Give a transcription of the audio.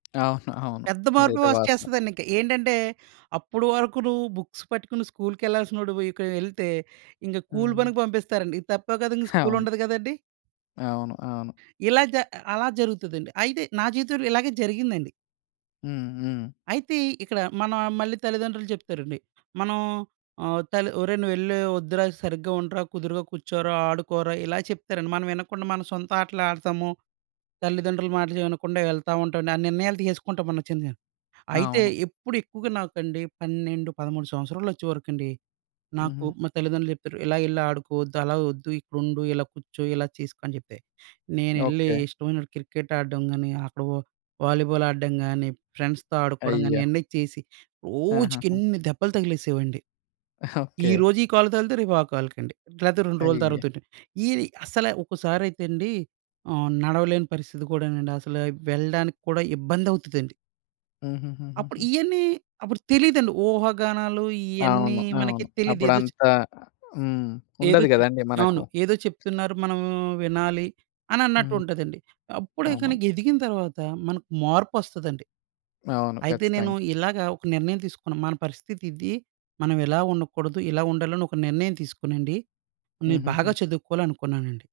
ఆహా! అవును. పెద్ద మార్పులు ఇదైతే వాస్తవం. వచ్చేస్తదండి. ఇంక ఏంటంటే, అప్పుడు వరుకు నువ్వు బుక్స్ పట్టుకొని స్కూల్‌కెళ్ళాల్సినోడివికెళ్తే ఇంక కూలి హ్మ్. పనికి పంపిస్తారండి. ఇది తప్పే కదా, ఇంకా అవును. స్కూలుండదు గదండీ. అవును. అవును. ఇలా జ అలా జరుగుతదండి. అయితే నా జీవితంలో ఇలాగే జరిగిందండి. హ్మ్. హ్మ్. అయితే ఇక్కడ, మన మళ్ళీ తల్లిదండ్రులు జెప్తారండి. మనం ఆహ్, తల్లి ఒరేయ్! నువ్వెలే ఒద్దురా. సరిగ్గా ఉండరా, కుదురుగా కూర్చోరా, ఆడుకోరా, ఇలా చెప్తారండి. మనం వినకుండా మన సొంత ఆటలాడతాము. తల్లిదండ్రుల మాట వినకుండా వెళ్తా ఉంటాం. ఆ నిర్ణయాలు తీసేసుకుంటాం మనొచ్చింది. అయితే అవును. ఎప్పుడెక్కువుగా, నాకండి 12, 13 సంవత్సరాలొచ్చేవరకండి నాకు హుహు. మా తల్లిదండ్రులు జెప్పారు. "ఇలా ఎళ్ళి ఆడుకోద్దు, అలా ఒద్దు, ఇక్కడుండు, ఇలా కూర్చో, ఇలా చేసుకో" అని జెప్పితే. నేనెళ్లీ ఓకే. ఇష్టమొచ్చినటు క్రికెట్ ఆడ్డం గానీ, అక్కడ ఒ వాలీబాల్ ఆడ్డం గానీ, ఫ్రెండ్స్‌తో ఆడుకోడం గానీ అయ్యో! ఈయన్నీ చేసి, ఆహాహా! రోజుకెన్ని దెబ్బలు తగిలేసేవండి. ఓకే! ఈరోజు ఈ కాలుకి తగిలితే, రేపు ఆ కాలుకండి. లేతే 2 రోజులు అయ్యో! తర్వాతండి. ఈ అసలు ఒక్కసారైతే అండి ఆహ్, నడవలేని పరిస్థితి కూడానండి. అసలే వెళ్ళడానికి కూడా ఇబ్బందవుతదండి. అప్పుడు హుహుహుహుహు. ఇయన్నీ అప్పుడు తెలీదండి. ఊహాగానాలు ఇయన్నీ అవును. మనకి అవును. తెలీదు. ఏదొచ్ అప్పుడంత హ్మ్. ఏదో ఉండదు చెప్ గదండీ మనకు. అవును. ఏదో చెప్తున్నారు. మనం వినాలి అనన్నట్టు హ్మ్. ఉంటదండి. అప్పుడే ఇక అవును. నీకెదిగిన తర్వాత మనకు మార్పొస్తదండి. అవును. అయితే నేను ఖచ్చితంగా ఇలాగా ఒక నిర్ణయం తీసుకున్న. మన పరిస్థితి ఇది, మనం ఇలా ఉండకూడదు, ఇలా ఉండాలి, అని ఒక నిర్ణయం తీసుకోనండి. నేను హుహుహు. బాగా చదువుకోవాలి అనుకున్నానండి.